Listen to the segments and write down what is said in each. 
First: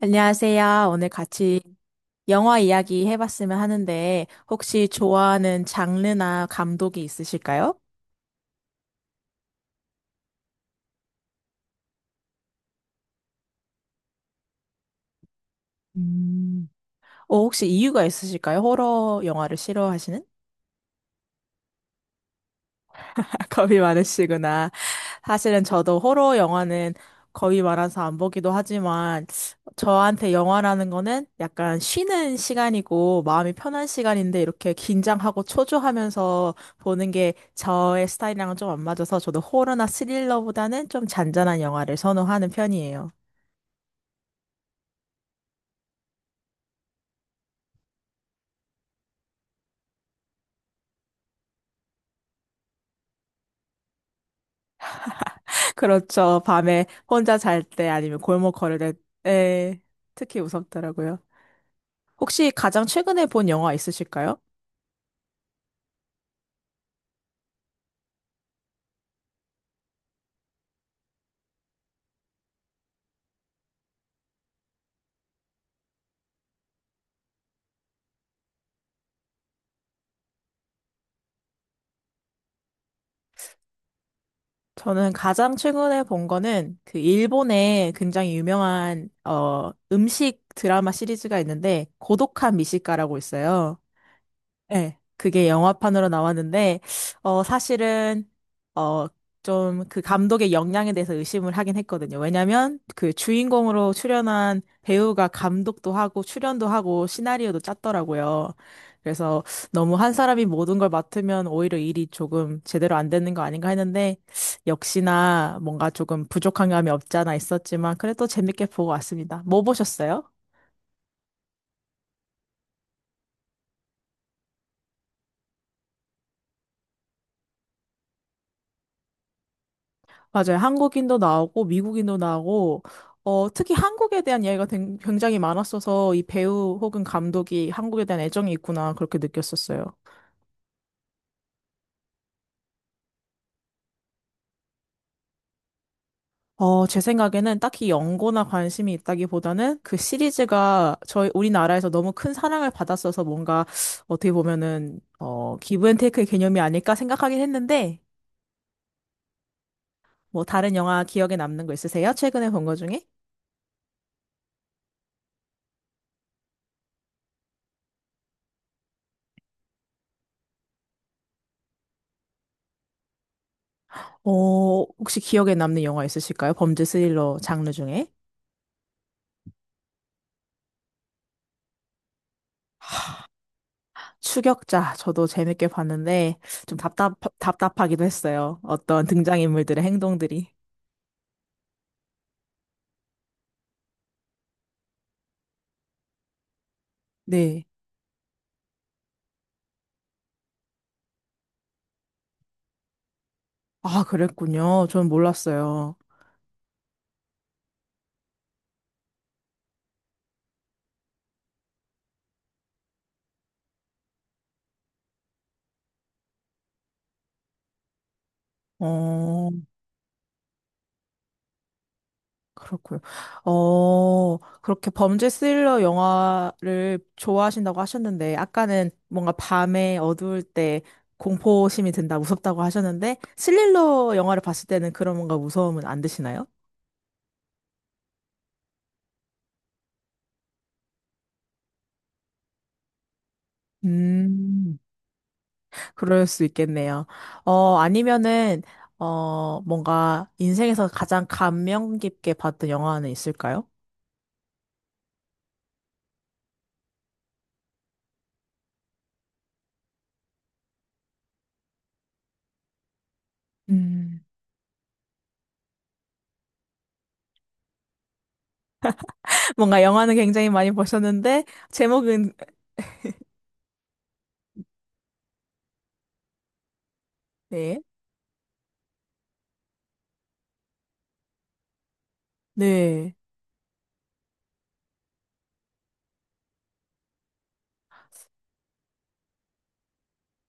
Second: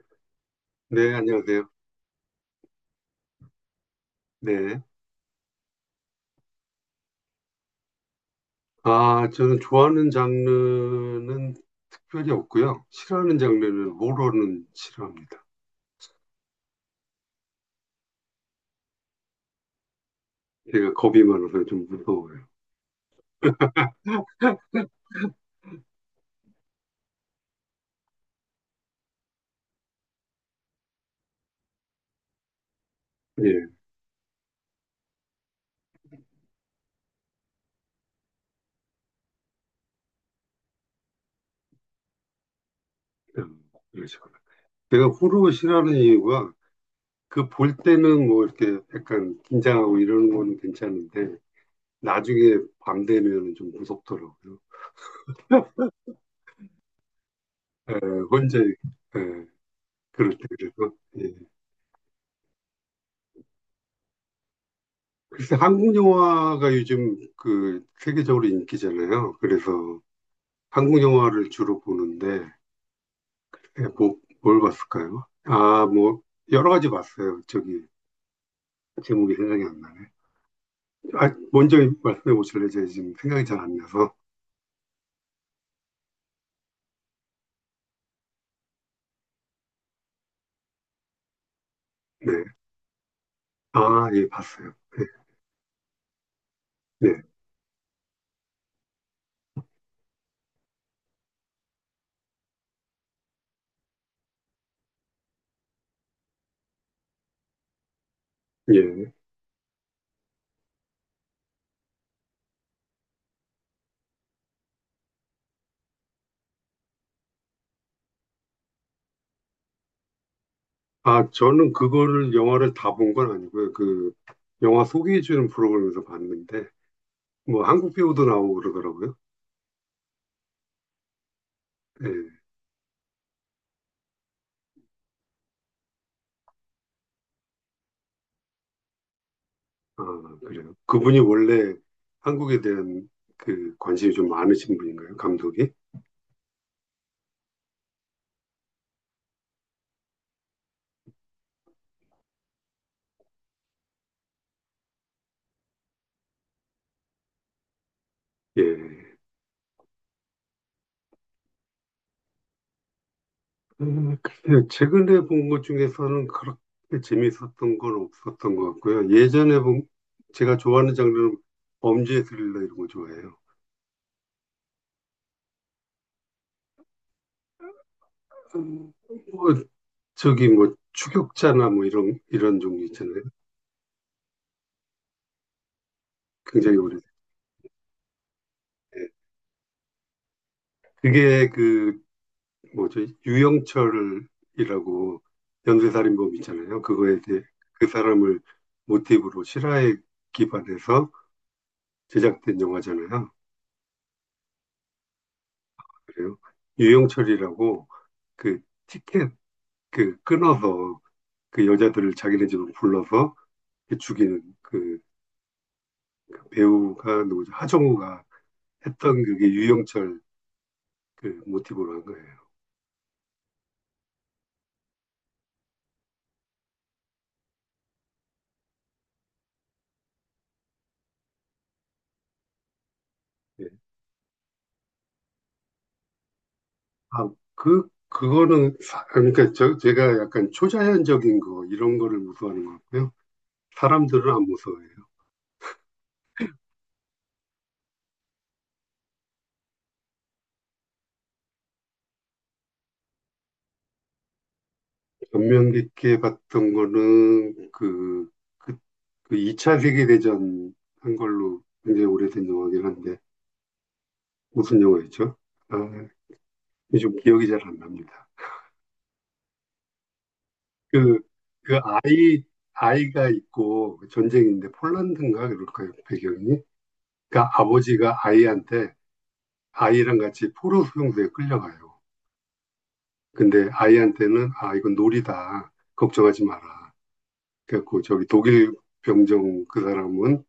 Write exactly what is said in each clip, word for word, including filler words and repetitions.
안녕하세요. 오늘 네, 같이 안녕하세요. 영화 이야기 해봤으면 하는데, 네. 혹시 좋아하는 장르나 감독이 있으실까요? 아, 저는 좋아하는 장르는 특별히 없고요. 싫어하는 장르는 호러는 싫어합니다. 음. 어, 혹시 이유가 있으실까요? 호러 영화를 싫어하시는? 제가 겁이 많아서 좀 무서워요. 겁이 많으시구나. 사실은 저도 호러 영화는 거의 많아서 안 보기도 하지만 저한테 영화라는 거는 약간 쉬는 시간이고 마음이 예, 편한 시간인데 이렇게 긴장하고 초조하면서 보는 게 저의 스타일이랑은 좀 안 맞아서 저도 호러나 스릴러보다는 좀 잔잔한 영화를 선호하는 편이에요. 음, 그런 식으로. 내가 호러 싫어하는 이유가 그 볼 때는 뭐 이렇게 약간 긴장하고 이러는 거는 괜찮은데 나중에 밤 되면 좀 무섭더라고요. 그렇죠. 밤에 혼자 잘 때 에, 아니면 골목 혼자 에, 걸을 때 에, 그럴 특히 때 그래서 무섭더라고요. 예. 혹시 가장 최근에 본 영화 있으실까요? 글쎄 한국 영화가 요즘 그 세계적으로 인기잖아요. 그래서 한국 영화를 주로 보는데 예, 뭐, 뭘 봤을까요? 아, 뭐 여러 가지 봤어요. 저기 제목이 생각이 안 나네. 아, 먼저 말씀해 보실래요? 제가 지금 생각이 잘 안 나서. 저는 가장 최근에 본 거는 그 일본의 굉장히 유명한 어 음식 드라마 시리즈가 있는데 네. 고독한 미식가라고 있어요. 아, 예, 봤어요. 네, 그게 영화판으로 나왔는데, 네. 어, 사실은, 어, 좀 그 감독의 역량에 대해서 의심을 하긴 했거든요. 왜냐면 그 주인공으로 출연한 배우가 감독도 하고 출연도 하고 시나리오도 짰더라고요. 네. 예. 그래서 너무 한 사람이 모든 걸 맡으면 오히려 일이 조금 제대로 안 되는 거 아닌가 했는데, 역시나 뭔가 조금 부족한 감이 없지 않아 있었지만, 그래도 재밌게 보고 왔습니다. 뭐 보셨어요? 아, 저는 그거를 영화를 다 본 건 아니고요. 그 영화 소개해 주는 프로그램에서 봤는데 뭐 한국 배우도 나오고 그러더라고요. 맞아요. 한국인도 나오고 미국인도 예. 나오고 어, 특히 한국에 대한 이야기가 된- 굉장히 많았어서 이 배우 혹은 감독이 한국에 대한 애정이 있구나 그렇게 느꼈었어요. 아, 그래요. 그분이 원래 한국에 대한 그 관심이 좀 많으신 분인가요? 감독이? 어, 제 생각에는 딱히 연고나 관심이 있다기보다는 그 시리즈가 저희 우리나라에서 너무 큰 사랑을 받았어서 뭔가 어떻게 보면은 어, 기브앤테이크의 개념이 아닐까 생각하긴 했는데 예. 뭐 다른 영화 기억에 남는 거 있으세요? 최근에 본 거 중에? 음, 글쎄요. 최근에 본 것 중에서는 그렇게 재밌었던 건 없었던 것 같고요. 예전에 본, 제가 좋아하는 장르는 범죄 스릴러 이런 거 좋아해요. 어, 혹시 기억에 남는 영화 있으실까요? 범죄 스릴러 장르 중에? 음, 뭐, 저기 뭐, 추격자나 뭐 이런, 이런 종류 있잖아요. 추격자 저도 재밌게 봤는데 굉장히 좀 오래된. 답답 답답하기도 했어요. 예. 어떤 등장인물들의 행동들이. 그게 그, 뭐죠, 유영철이라고 연쇄살인범 있잖아요. 그거에 대해 네. 그 사람을 모티브로 실화에 기반해서 제작된 영화잖아요. 아, 그랬군요. 전 몰랐어요. 그래요. 유영철이라고 그 티켓 그 끊어서 그 여자들을 자기네 집으로 불러서 죽이는 그 배우가 누구죠? 하정우가 했던 그게 어, 유영철 그 모티브로 한 거예요. 그렇고요. 어, 그렇게 범죄 스릴러 영화를 좋아하신다고 하셨는데 아까는 뭔가 밤에 어두울 때 공포심이 든다, 무섭다고 하셨는데 예. 스릴러 영화를 봤을 때는 그런 뭔가 무서움은 안 드시나요? 아, 그, 그거는, 사- 그러니까 저, 제가 약간 초자연적인 거, 이런 거를 무서워하는 것 같고요. 사람들은 안 음. 무서워해요. 그럴 수 있겠네요. 어, 아니면은, 어, 뭔가 인생에서 가장 감명 깊게 봤던 영화는 있을까요? 감명 깊게 봤던 거는 그, 그, 그 이 차 세계대전 한 걸로 굉장히 오래된 영화긴 한데, 음. 무슨 영화였죠? 아, 요즘 기억이 잘 안 납니다. 뭔가 영화는 굉장히 많이 그, 보셨는데, 그 제목은, 아이, 아이가 있고 전쟁인데 폴란드인가 그럴까요? 배경이? 그러니까 네, 아버지가 아이한테 아이랑 같이 포로 수용소에 끌려가요. 네. 근데 아이한테는 아, 이건 놀이다. 걱정하지 마라. 그래갖고 저기 독일 병정 그 사람은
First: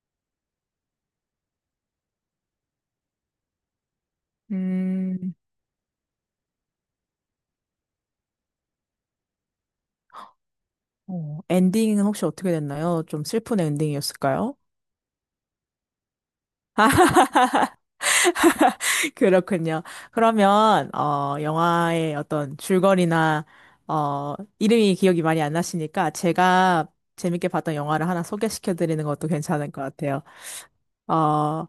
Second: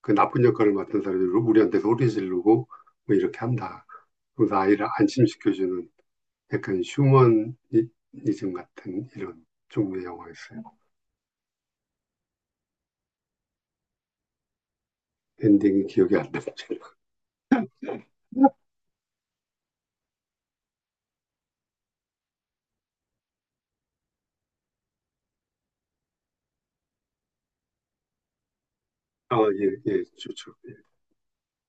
그 나쁜 역할을 맡은 사람이 우리한테 소리 지르고 뭐 이렇게 한다. 그래서 아이를 음, 안심시켜주는 약간 휴머니즘 같은 이런 종류의 영화였어요. 어, 엔딩은 혹시 어떻게 됐나요? 좀 슬픈 엔딩이었을까요? 엔딩이 기억이 안 납니다. 그렇군요. 그러면, 어, 영화의 어떤 줄거리나, 어, 이름이 기억이 많이 안 나시니까 제가 재밌게 봤던 영화를 하나 소개시켜 드리는 것도 아, 괜찮을 것 예, 예, 같아요. 좋죠. 예. 어,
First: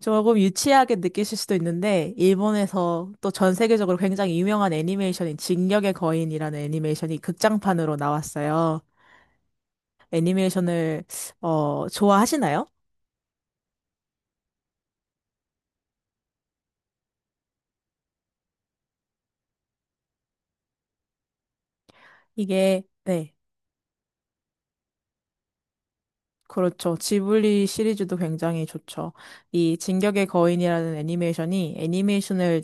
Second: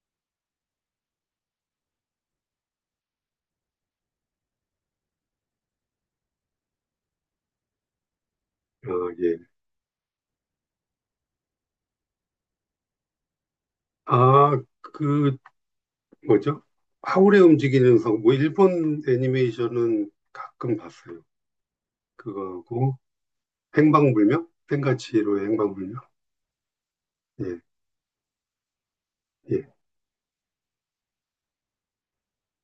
조금 유치하게 느끼실 수도 있는데, 일본에서 또 전 세계적으로 굉장히 유명한 애니메이션인 진격의 거인이라는 애니메이션이 극장판으로 나왔어요. 아, 예. 애니메이션을, 어, 좋아하시나요? 아, 그, 뭐죠? 하울의 움직이는 성, 뭐, 일본 애니메이션은 가끔 봤어요. 이게, 그거하고, 네, 행방불명? 생가치로 행방불명? 그렇죠. 예, 지블리 시리즈도 굉장히 좋죠. 예. 이 진격의 거인이라는 애니메이션이 애니메이션을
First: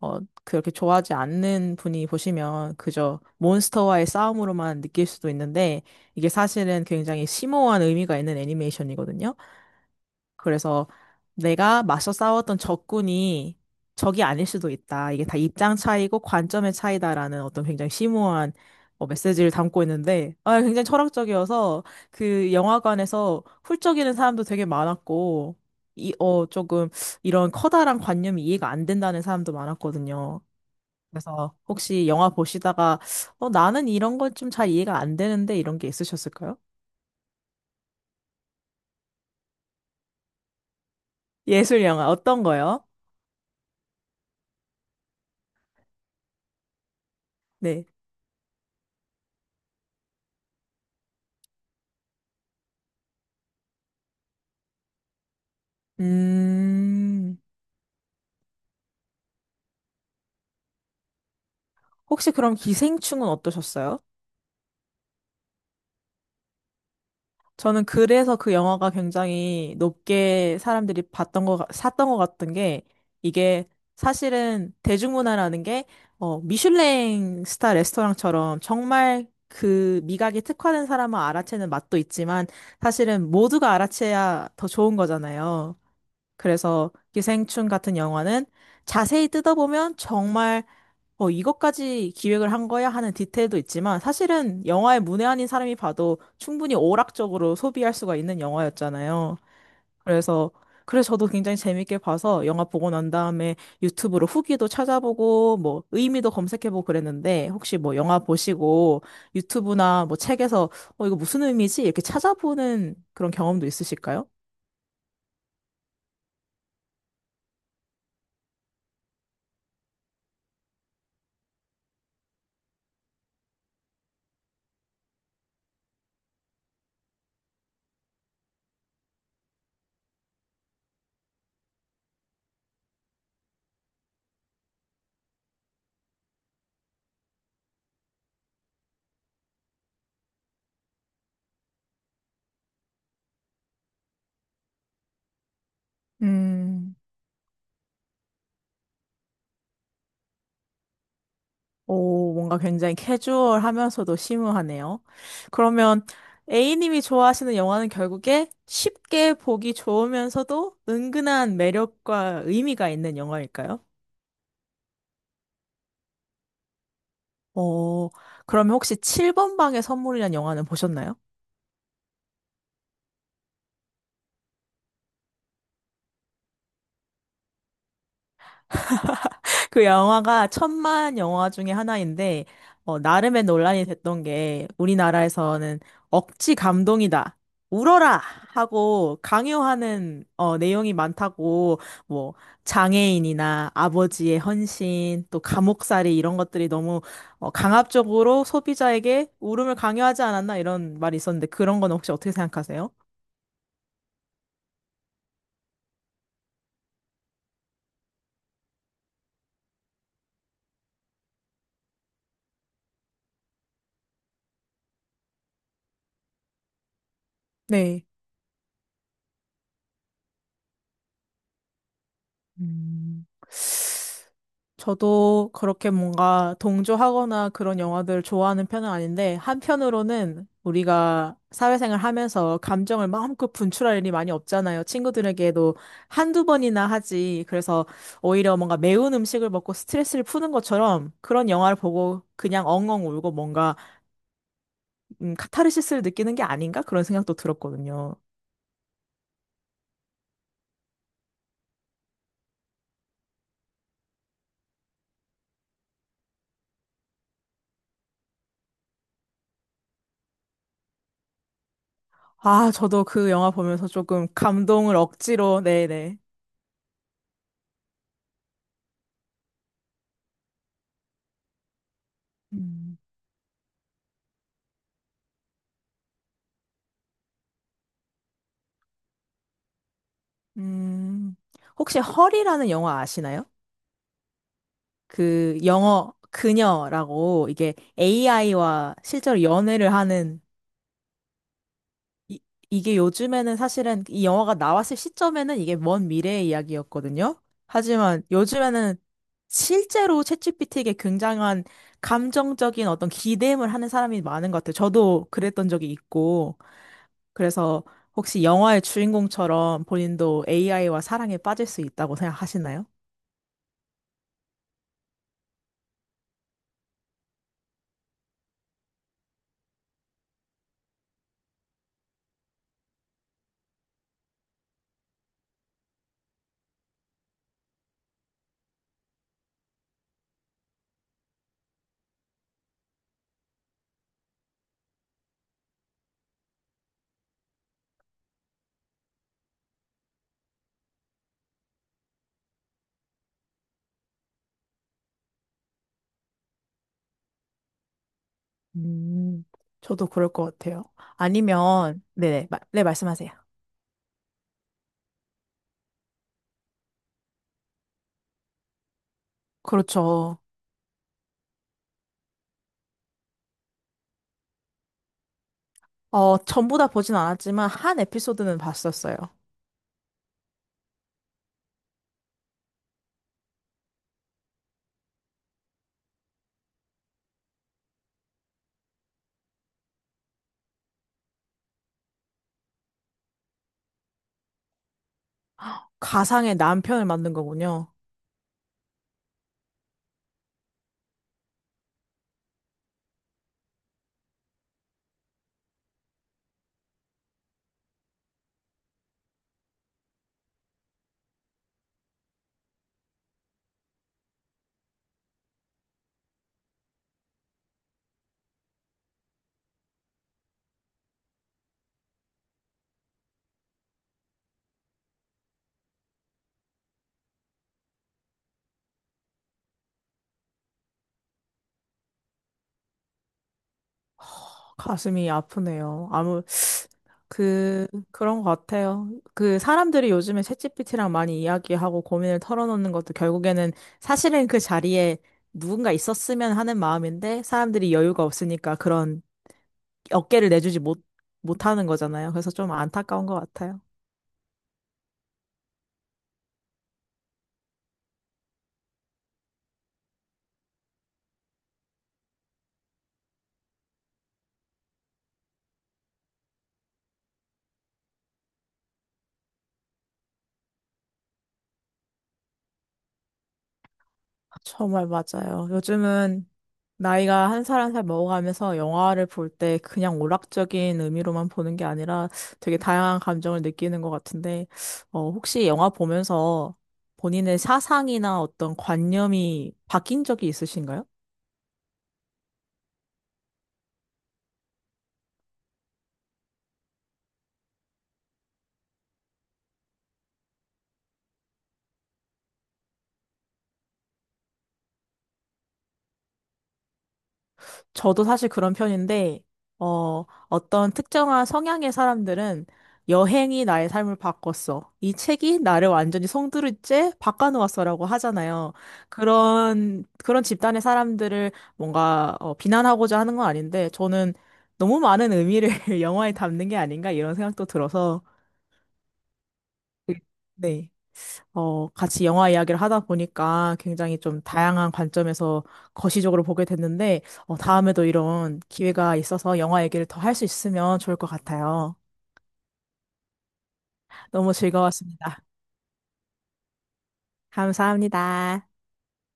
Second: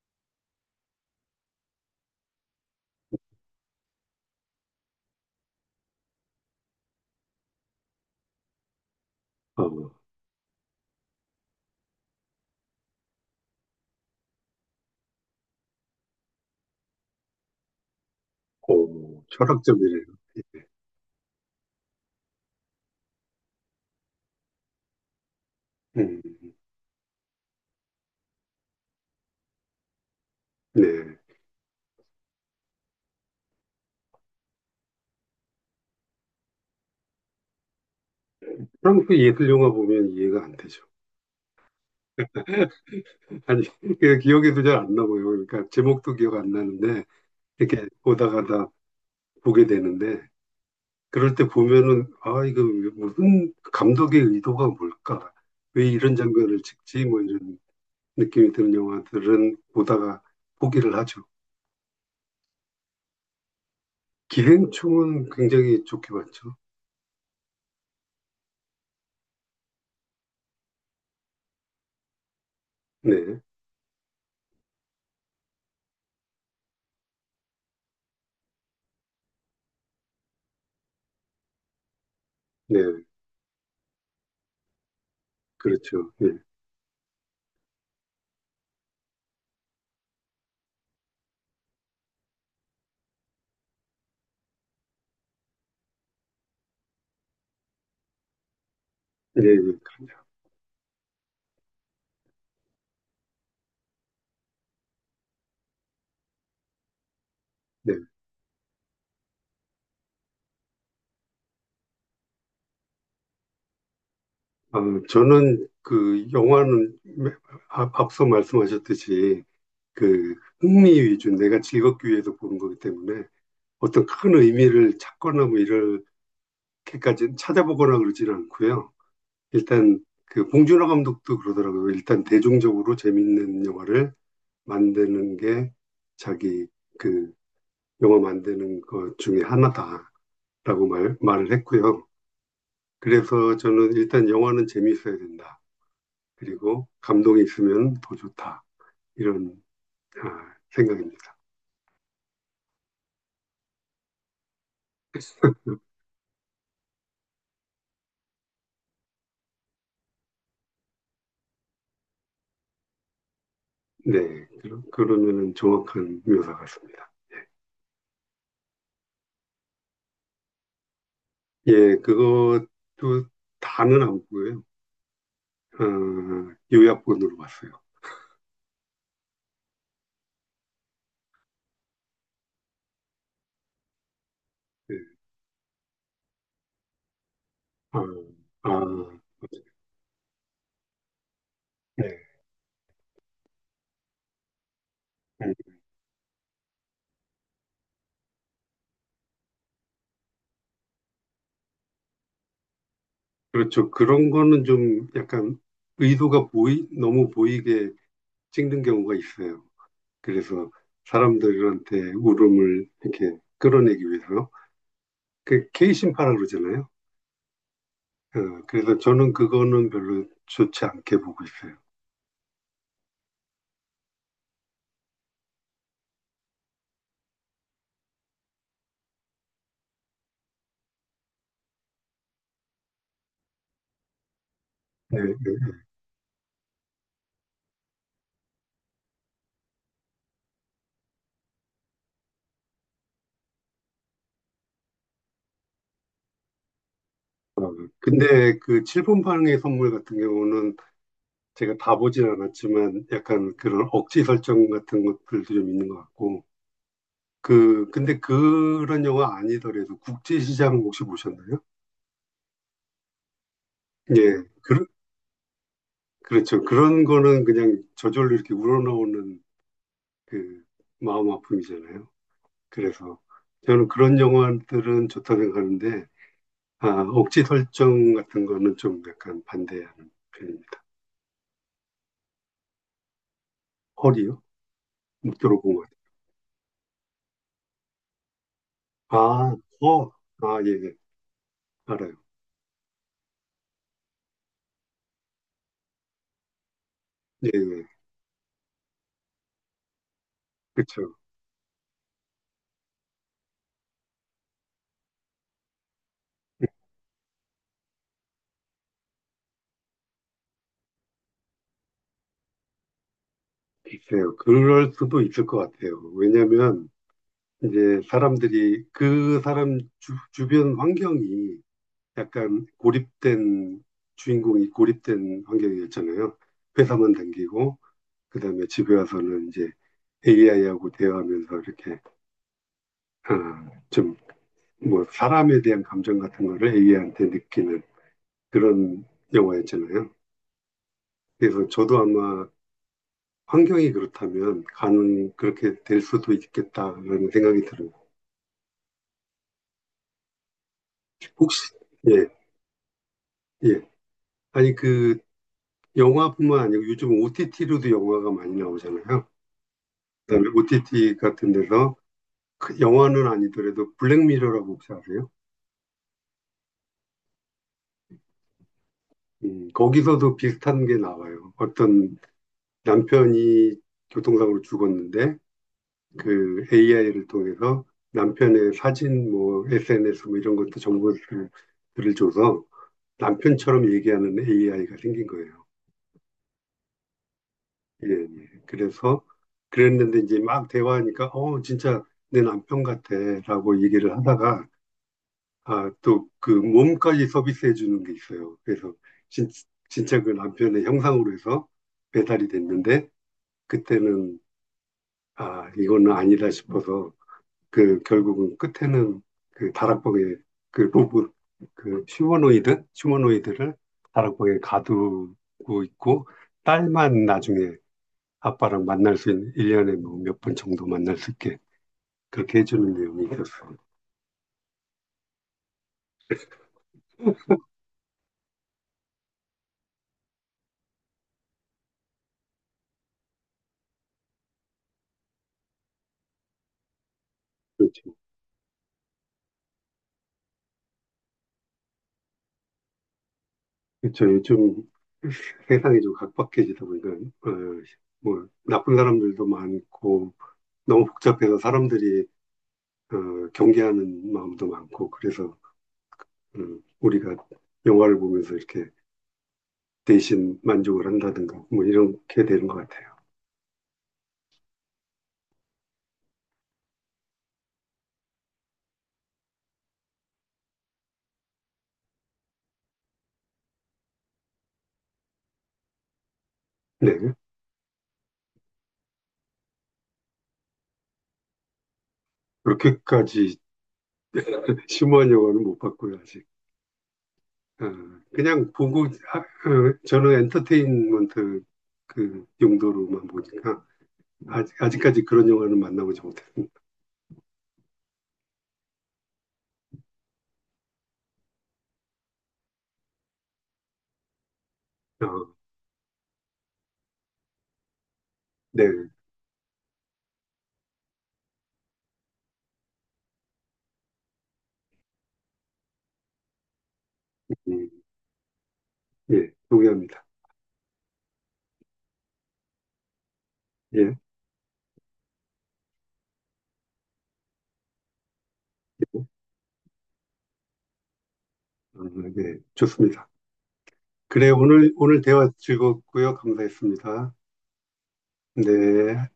어, 그렇게 좋아하지 않는 분이 보시면 그저 몬스터와의 싸움으로만 느낄 수도 있는데 이게 사실은 굉장히 심오한 의미가 있는 애니메이션이거든요. 어, 그래서 내가 맞서 싸웠던 적군이 적이 아닐 수도 있다. 이게 다 입장 차이고 관점의 차이다라는 어떤 굉장히 심오한 어, 오, 메시지를 담고 철학적이네요. 있는데, 아, 예. 굉장히 철학적이어서 그 영화관에서 훌쩍이는 사람도 되게 많았고, 이, 음, 어, 조금 이런 커다란 관념이 이해가 안 된다는 사람도 많았거든요. 네. 그래서 혹시 영화 보시다가, 어, 나는 이런 건 좀 잘 이해가 안 되는데 이런 게 있으셨을까요? 프랑스 예술 영화 보면 이해가 안 되죠. 예술 영화 어떤 거요? 아니, 그 기억에도 잘 안 나고요. 그러니까 제목도 기억 안 나는데, 네. 이렇게 보다 가다 보게 되는데, 그럴 때 보면은 아 이거 무슨 감독의 의도가 뭘까? 왜 이런 장면을 찍지? 뭐 음. 이런 느낌이 드는 영화들은 보다가 포기를 하죠. 혹시 그럼 기생충은 어떠셨어요? 기생충은 굉장히 좋게 봤죠. 저는 그래서 그 영화가 굉장히 높게 사람들이 봤던 거, 같- 샀던 것 같은 게 네, 이게 사실은 대중문화라는 게 어, 미슐랭 스타 레스토랑처럼 정말 그 미각이 특화된 사람만 알아채는 맛도 있지만 네, 사실은 모두가 알아채야 더 좋은 거잖아요. 그렇죠. 네, 그래서 기생충 같은 영화는 자세히 뜯어보면 정말 어, 이것까지 기획을 한 거야 하는 디테일도 있지만 사실은 영화의 문외한인 사람이 봐도 충분히 오락적으로 소비할 수가 있는 영화였잖아요. 예, 예, 그럼요. 그래서 그래서 저도 굉장히 재밌게 봐서 영화 보고 난 다음에 유튜브로 후기도 찾아보고 뭐 의미도 검색해보고 그랬는데 혹시 네. 뭐 영화 보시고 유튜브나 뭐 책에서 어, 이거 무슨 의미지? 이렇게 찾아보는 그런 경험도 있으실까요? 아, 저는 그 영화는 앞- 앞서 말씀하셨듯이 그 흥미 위주, 내가 즐겁기 위해서 보는 거기 때문에 어떤 큰 의미를 찾거나 뭐 이렇게까지 찾아보거나 그러지는 않고요. 일단 그 봉준호 감독도 그러더라고요. 일단 대중적으로 재밌는 영화를 만드는 게 자기 그 영화 만드는 것 중에 하나다라고 말, 말을 했고요. 그래서 저는 일단 영화는 재미있어야 된다. 그리고 음. 감동이 있으면 더 좋다. 이런 아, 생각입니다. 오, 뭔가 굉장히 캐주얼하면서도 심오하네요. 그러면 A님이 좋아하시는 영화는 결국에 쉽게 보기 좋으면서도 은근한 매력과 의미가 있는 영화일까요? 네. 그러, 면은 정확한 묘사 같습니다. 어, 그러면 혹시 칠 번 방의 선물이라는 영화는 보셨나요? 예, 그것도 다는 안 보고요. 어, 요약본으로 봤어요. 그 영화가 천만 영화 중에 하나인데, 어, 나름의 논란이 됐던 게, 네. 우리나라에서는 억지 감동이다. 아, 울어라! 아, 하고 강요하는, 어, 내용이 많다고, 네. 뭐, 장애인이나 아버지의 헌신, 또 음, 감옥살이 이런 것들이 너무, 어, 강압적으로 소비자에게 울음을 강요하지 않았나 이런 말이 있었는데, 그런 건 혹시 어떻게 생각하세요? 그렇죠. 그런 거는 좀 약간 의도가 보이, 너무 보이게 찍는 경우가 있어요. 그래서 사람들한테 울음을 이렇게 끌어내기 위해서. 그 케이신파라 그러잖아요. 네. 어, 그래서 저는 그거는 별로 좋지 않게 보고 있어요. 음. 저도 그렇게 뭔가 동조하거나 그런 영화들을 좋아하는 편은 아닌데, 한편으로는 우리가 사회생활 하면서 감정을 마음껏 분출할 일이 많이 없잖아요. 네, 네. 친구들에게도 한두 번이나 하지. 그래서 오히려 뭔가 매운 음식을 먹고 스트레스를 푸는 것처럼 그런 영화를 보고 그냥 엉엉 울고 뭔가 음, 카타르시스를 느끼는 게 아닌가? 그런 생각도 들었거든요. 근데 그 칠분방의 선물 같은 경우는 제가 다 보진 않았지만 약간 그런 억지 설정 같은 것들도 좀 있는 것 같고. 그, 근데 그런 영화 아니더라도 국제시장 혹시 보셨나요? 아, 저도 그 영화 보면서 조금 예, 그, 감동을 억지로, 네네. 그렇죠. 그런 거는 그냥 저절로 이렇게 우러나오는 그 마음 아픔이잖아요. 음. 그래서 저는 그런 영화들은 좋다 생각하는데, 아, 억지 설정 같은 거는 좀 약간 반대하는 편입니다. 음, 혹시 헐이라는 영화 아시나요? 헐이요? 못 그 들어본 것 같아요. 영어 그녀라고 이게 에이아이와 아, 실제로 연애를 어, 하는 아, 예, 예. 알아요. 이, 이게 요즘에는 사실은 이 영화가 나왔을 시점에는 이게 먼 미래의 이야기였거든요. 예, 예. 하지만 요즘에는 실제로 챗지피티에게 그렇죠. 굉장한 감정적인 어떤 기대임을 하는 사람이 많은 것 같아요. 저도 그랬던 적이 있고. 그래서 혹시 영화의 주인공처럼 본인도 에이아이와 사랑에 빠질 수 있다고 생각하시나요? 글쎄요. 그럴 수도 있을 것 같아요. 왜냐면, 이제 사람들이 그 사람 주, 주변 환경이 약간 고립된 주인공이 고립된 환경이었잖아요. 회사만 다니고 그다음에 집에 와서는 이제 에이아이하고 대화하면서 이렇게 아, 좀 뭐 사람에 대한 감정 같은 거를 에이아이한테 느끼는 그런 영화였잖아요. 그래서 저도 아마 환경이 그렇다면 가능 그렇게 될 수도 있겠다라는 생각이 들어요. 음, 저도 그럴 것 같아요. 혹시 아니면, 예, 네네, 마- 네, 말씀하세요. 예. 아니 그 영화뿐만 아니고 요즘 오티티로도 영화가 많이 나오잖아요. 그렇죠. 그다음에 오티티 같은 데서 그 영화는 아니더라도 블랙미러라고 혹시 아세요? 어, 전부 다 보진 않았지만, 한 에피소드는 봤었어요. 음, 거기서도 비슷한 게 나와요. 어떤 남편이 교통사고로 죽었는데 그 에이아이를 통해서 남편의 사진, 뭐 에스엔에스 뭐 이런 것도 정보들을 줘서 남편처럼 얘기하는 에이아이가 생긴 거예요. 가상의 남편을 만든 거군요. 예, 예. 그래서 그랬는데 이제 막 대화하니까 어 진짜 내 남편 같아라고 얘기를 하다가 아, 또 그 몸까지 서비스해 주는 게 있어요. 그래서 진, 진짜 그 남편의 형상으로 해서 배달이 됐는데 그때는 아, 이거는 아니다 싶어서 그 결국은 끝에는 그 다락방에 그 로봇 그 휴머노이드 휴머노이드를 다락방에 가두고 있고 딸만 나중에 아빠랑 만날 수 있는 일 년에 뭐 몇 번 정도 만날 수 있게 그렇게 해주는 내용이 있었어요. 허, 가슴이 아프네요. 아무, 그, 그런 것 같아요. 그, 사람들이 요즘에 챗지피티랑 많이 이야기하고 고민을 털어놓는 것도 결국에는 사실은 그 자리에 누군가 있었으면 하는 마음인데, 사람들이 그렇죠. 여유가 없으니까 그런 어깨를 내주지 못, 못하는 거잖아요. 그래서 좀 안타까운 것 같아요. 그렇죠. 요즘 세상이 좀 각박해지다 보니까 어, 뭐 나쁜 사람들도 많고 너무 복잡해서 사람들이 어, 경계하는 마음도 많고 그래서 음, 우리가 영화를 보면서 이렇게 대신 만족을 한다든가 뭐 이렇게 되는 것 같아요. 정말 맞아요. 요즘은 나이가 한 살 한 살 먹어가면서 영화를 볼 때 그냥 오락적인 의미로만 보는 게 아니라 되게 다양한 감정을 느끼는 것 같은데, 어, 혹시 영화 보면서 네. 본인의 사상이나 어떤 관념이 바뀐 적이 있으신가요? 그렇게까지 심오한 영화는 못 봤고요, 아직. 어, 그냥 보고 아, 어, 저는 엔터테인먼트 그 용도로만 보니까 아직, 아직까지 그런 영화는 만나보지 못했습니다. 저도 사실 그런 편인데, 어, 어떤 특정한 성향의 사람들은 여행이 나의 삶을 바꿨어. 이 어, 책이 나를 완전히 송두리째 바꿔놓았어라고 하잖아요. 네. 그런, 그런 집단의 사람들을 뭔가 어, 비난하고자 하는 건 아닌데, 저는 너무 많은 의미를 영화에 담는 게 아닌가 이런 생각도 음, 들어서, 예, 동의합니다. 네. 어, 같이 영화 이야기를 하다 보니까 예, 예, 굉장히 좀 다양한 관점에서 거시적으로 보게 됐는데, 어, 다음에도 이런 기회가 있어서 영화 얘기를 더 할 수 있으면 좋을 것 같아요. 아, 네, 좋습니다. 그래, 너무 오늘, 오늘 즐거웠습니다. 대화 즐겁고요. 감사했습니다. 감사합니다. 네.